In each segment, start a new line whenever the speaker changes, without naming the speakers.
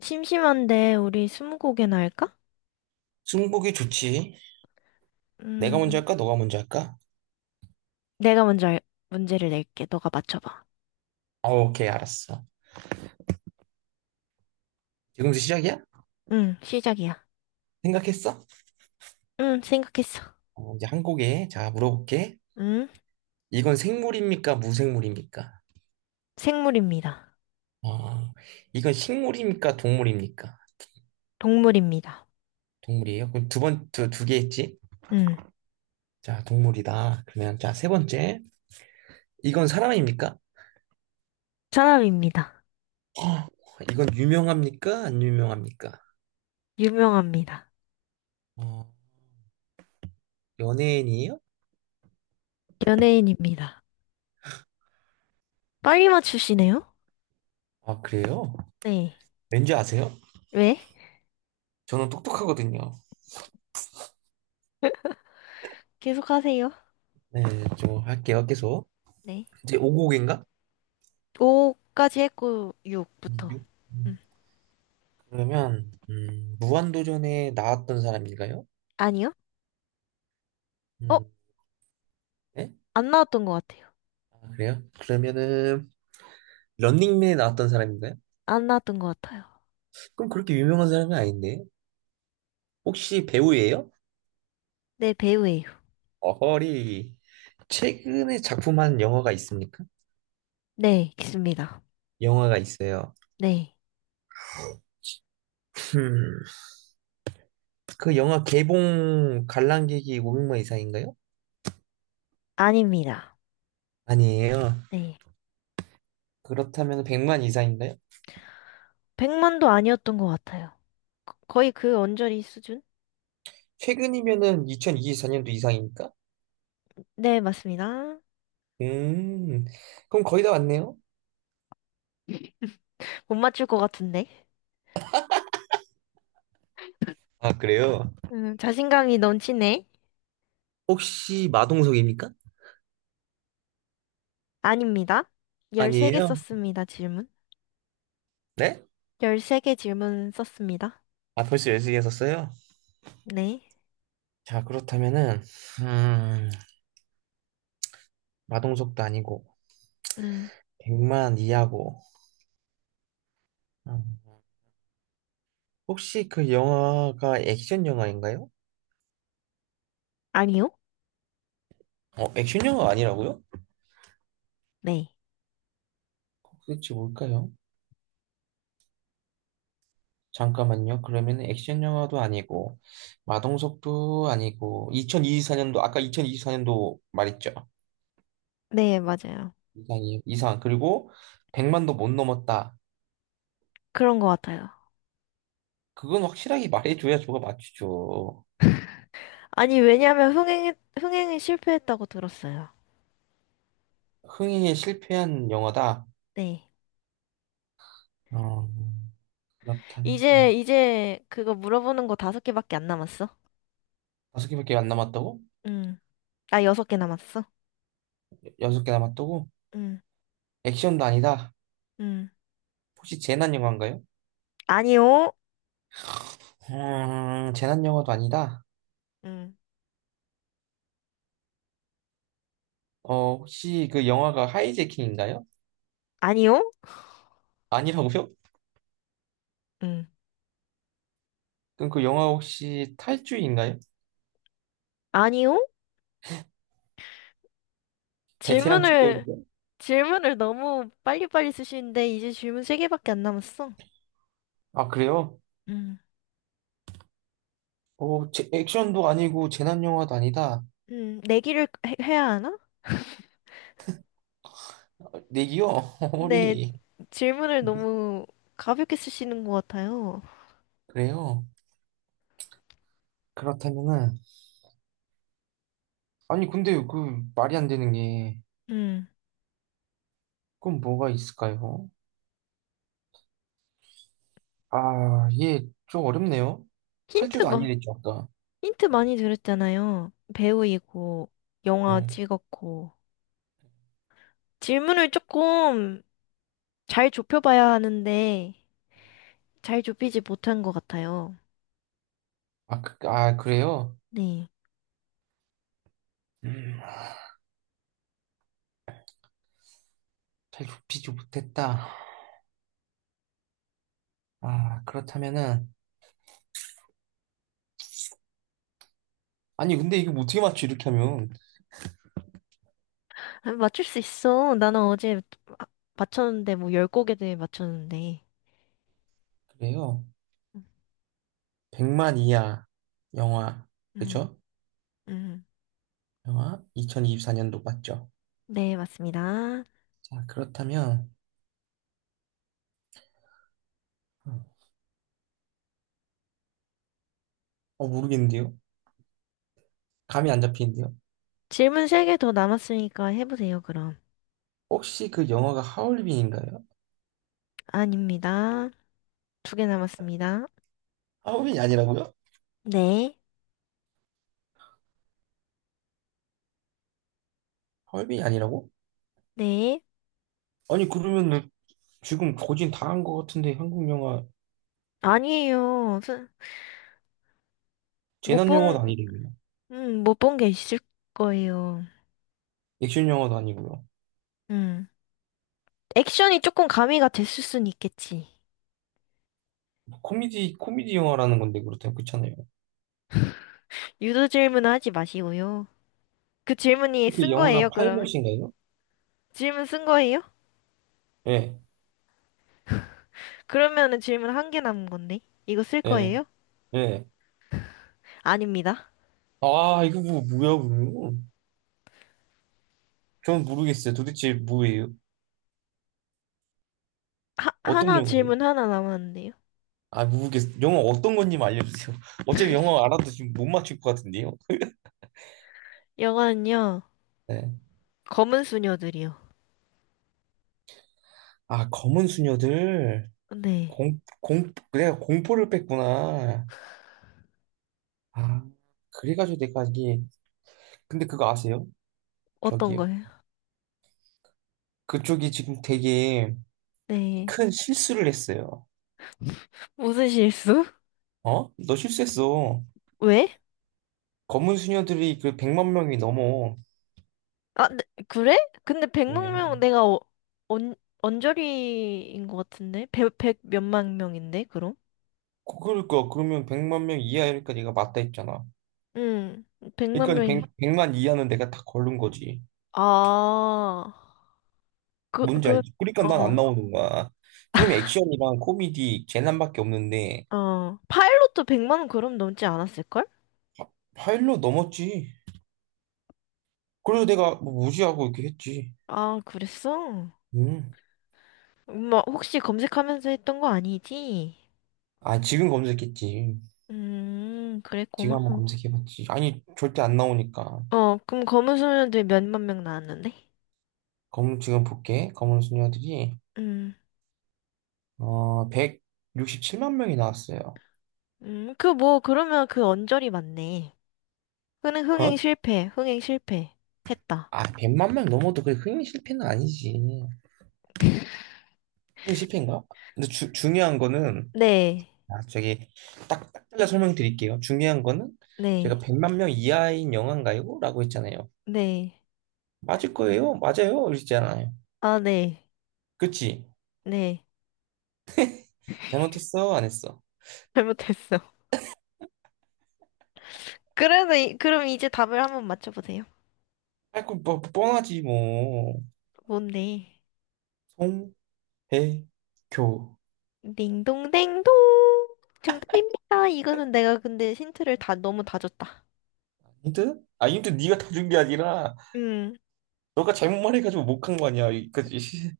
심심한데 우리 스무고개나 할까?
승복이 좋지. 내가 먼저
음,
할까? 너가 먼저 할까?
내가 먼저 문제를 낼게. 너가 맞춰봐.
어, 오케이, 알았어. 지금부터 시작이야?
응, 시작이야.
생각했어?
응, 생각했어.
어, 이제 한 곡에, 자, 물어볼게.
응,
이건 생물입니까? 무생물입니까?
생물입니다.
어, 이건 식물입니까? 동물입니까?
동물입니다.
동물이에요? 그럼 두 번, 두 개 했지?
응,
자, 동물이다. 그러면, 자, 세 번째. 이건 사람입니까?
사람입니다.
어, 이건 유명합니까? 안 유명합니까?
유명합니다.
어, 연예인이에요?
연예인입니다. 빨리 맞추시네요?
아, 그래요?
네.
왠지 아세요?
왜?
저는 똑똑하거든요.
계속하세요.
네, 좀 할게요, 계속.
네.
이제 5곡인가?
5까지 했고 6부터. 응.
그러면 무한도전에 나왔던 사람인가요?
아니요? 어?
음, 네?
안 나왔던 것 같아요.
아, 그래요? 그러면은 런닝맨에 나왔던 사람인가요?
안 나왔던 것 같아요.
그럼 그렇게 유명한 사람은 아닌데 혹시 배우예요?
네, 배우예요.
어허리 최근에 작품한 영화가 있습니까?
네, 있습니다.
영화가 있어요.
네.
음, 그 영화 개봉 관람객이 500만 이상인가요?
아닙니다.
아니에요.
네.
그렇다면 100만 이상인가요?
100만도 아니었던 것 같아요. 거의 그 언저리 수준?
최근이면은 2024년도 이상이니까?
네, 맞습니다.
음, 그럼 거의 다 왔네요.
못 맞출 것 같은데.
아, 그래요?
자신감이 넘치네.
혹시 마동석입니까?
아닙니다. 13개
아니에요.
썼습니다, 질문.
네?
13개 질문 썼습니다.
아, 벌써 열0시에 썼어요?
네.
자, 그렇다면은, 음, 마동석도 아니고,
음,
백만 이하고, 음, 혹시 그 영화가 액션 영화인가요?
아니요?
어, 액션 영화가 아니라고요?
네.
도대체 뭘까요? 잠깐만요. 그러면 액션 영화도 아니고, 마동석도 아니고, 2024년도, 아까 2024년도 말했죠.
네, 맞아요.
이상이에요. 이상. 그리고 백만도 못 넘었다.
그런 것 같아요.
그건 확실하게 말해줘야 저가 맞추죠.
아니, 왜냐면 흥행에 실패했다고 들었어요.
흥행에 실패한 영화다.
네.
어, 그렇다면
이제 그거 물어보는 거 다섯 개밖에 안 남았어.
다섯 개밖에 안 남았다고?
음. 나 여섯 개 남았어.
여섯 개 남았다고?
음,
액션도 아니다.
음.
혹시 재난 영화인가요?
아니요.
재난 영화도 아니다.
음.
어, 혹시 그 영화가 하이제킹인가요?
아니요?
아니라고요?
음.
그럼 그 영화 혹시 탈주인가요?
아니요?
베테랑
질문을,
투어인가요?
질문을 너무 빨리빨리 쓰시는데, 이제 질문 세개밖에안 남았어.
아, 그래요?
음.
어, 제, 액션도 아니고 재난 영화도 아니다.
내기를 해야 하나?
아, 내기요?
근데
허리.
질문을 너무 가볍게 쓰시는 것 같아요.
그래요? 그렇다면은 아니, 근데 그 말이 안 되는 게,
음.
그건 뭐가 있을까요? 아, 예, 좀 어렵네요.
힌트,
탈주도
마,
아니랬죠, 아까.
힌트 많이 드렸잖아요. 배우이고, 영화
음.
찍었고. 질문을 조금 잘 좁혀봐야 하는데, 잘 좁히지 못한 것 같아요.
그래요?
네.
음, 잘 좁히지 못했다. 아, 그렇다면은, 아니, 근데 이게 뭐 어떻게 맞죠, 이렇게 하면.
아니, 맞출 수 있어. 나는 어제 아, 맞췄는데, 뭐, 10곡에 대해 맞췄는데.
그래요. 100만 이하 영화,
음,
그죠?
음.
영화 2024년도 맞죠?
네, 맞습니다.
자, 그렇다면, 어, 모르겠는데요? 감이 안 잡히는데요?
질문 세 개 더 남았으니까 해보세요, 그럼.
혹시 그 영화가 하얼빈인가요?
아닙니다. 두 개 남았습니다.
하얼빈이 아니라고요?
네,
하얼빈이 아니라고?
네.
아니 그러면은 지금 거진 다 한 것 같은데 한국 영화
아니에요. 못
재난 영화도
본,
아니고요.
못 본 게 있을 거예요.
액션 영화도 아니고요.
음. 액션이 조금 가미가 됐을 순 있겠지.
뭐 코미디 영화라는 건데 그렇다면 그렇잖아요.
유도 질문은 하지 마시고요. 그
혹시
질문이
그
쓴
영화가
거예요, 그러면?
파이머신가요?
질문 쓴 거예요?
예,
그러면은 질문 한 개 남은 건데. 이거 쓸
예,
거예요?
예.
아닙니다.
아 이거 뭐 뭐야? 그러면? 전 모르겠어요. 도대체 뭐예요? 어떤
하나
영화예요?
질문 하나 남았는데요.
아 모르겠어요. 영화 어떤 건지 알려주세요. 어차피 영화 알아도 지금 못 맞출 것 같은데요.
영화는요,
네.
검은 수녀들이요.
아 검은 수녀들
네.
공 내가 공포를 뺐구나. 아 그래가지고 내가 이게 근데 그거 아세요?
어떤
저기요.
거예요?
그쪽이 지금 되게
네.
큰 실수를 했어요.
무슨 실수?
어? 너 실수했어.
왜?
검은 수녀들이 그 100만 명이 넘어.
아, 네, 그래? 근데 백만
네.
명 내가 어, 언, 언저리인 것 같은데? 백 몇만 명인데, 그럼?
그러니까 그러면 100만 명 이하니까 네가 맞다 했잖아.
응, 백만
그러니까
명이.
100, 만 이하는 내가 다 걸른 거지.
아, 그,
뭔지
그,
알지? 그러니까 난 안
어,
나오는 거야. 그럼 액션이랑 코미디 재난밖에 없는데
어. 파일럿도 100만 원 그럼 넘지 않았을걸?
파일로 넘었지. 그래서 내가 뭐 무시하고 이렇게 했지.
아, 그랬어?
음.
엄마 혹시 검색하면서 했던 거 아니지?
아, 지금 검색했지. 지금 한번
그랬구만.
검색해봤지. 아니, 절대 안 나오니까.
어, 그럼 검은소년들 몇만 명 나왔는데?
검, 지금 볼게. 검은 수녀들이,
음,
어, 167만 명이 나왔어요.
그 뭐, 그러면 그 언저리 맞네.
어?
흥행 실패. 했다.
아, 100만 명 넘어도 그게 흥행 실패는 아니지. 흥행 실패인가? 근데 주, 중요한 거는,
네,
아, 저기, 딱, 딱 잘라 설명드릴게요. 중요한 거는, 제가
네,
100만 명 이하인 영화인가요? 라고 했잖아요.
네.
맞을 거예요? 맞아요? 이랬잖아요.
아, 네,
그치?
네.
잘못했어? 안 했어?
잘못했어. 그래도, 그럼 이제 답을 한번 맞춰보세요.
아, 그, 뭐, 뻔하지, 뭐.
뭔데?
송, 배, 교.
딩동댕동! 정답입니다. 이거는 내가 근데 힌트를 다, 너무 다 줬다.
힌트? 아, 힌트 네가 다 준 게 아니라,
음,
너가 잘못만 해가지고 못 간 거 아니야. 그지?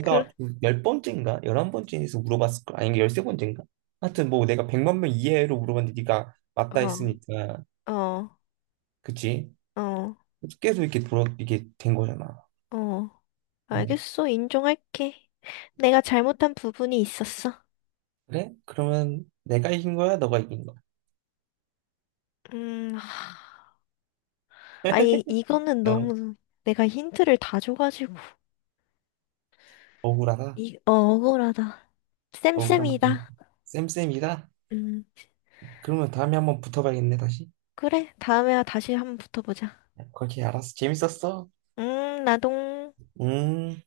그,
열 번째인가? 열한 번째에서 물어봤을 거 아니, 열세 번째인가? 하여튼 뭐 내가 백만 명 이하로 물어봤는데 네가 맞다
어.
했으니까.
어,
그치?
어,
계속 이렇게 돌아, 이게 된 거잖아.
어.
응.
알겠어. 인정할게. 내가 잘못한 부분이 있었어.
그래? 그러면 내가 이긴 거야? 너가 이긴 거야?
하, 아니, 이거는
어,
너무 내가 힌트를 다 줘가지고.
억울하다.
어, 억울하다.
억울한면
쌤쌤이다.
쌤쌤이다.
음,
그러면 다음에 한번 붙어봐야겠네, 다시.
그래. 다음에 다시 한번 붙어보자.
그렇게 알았어. 재밌었어?
나동.
음.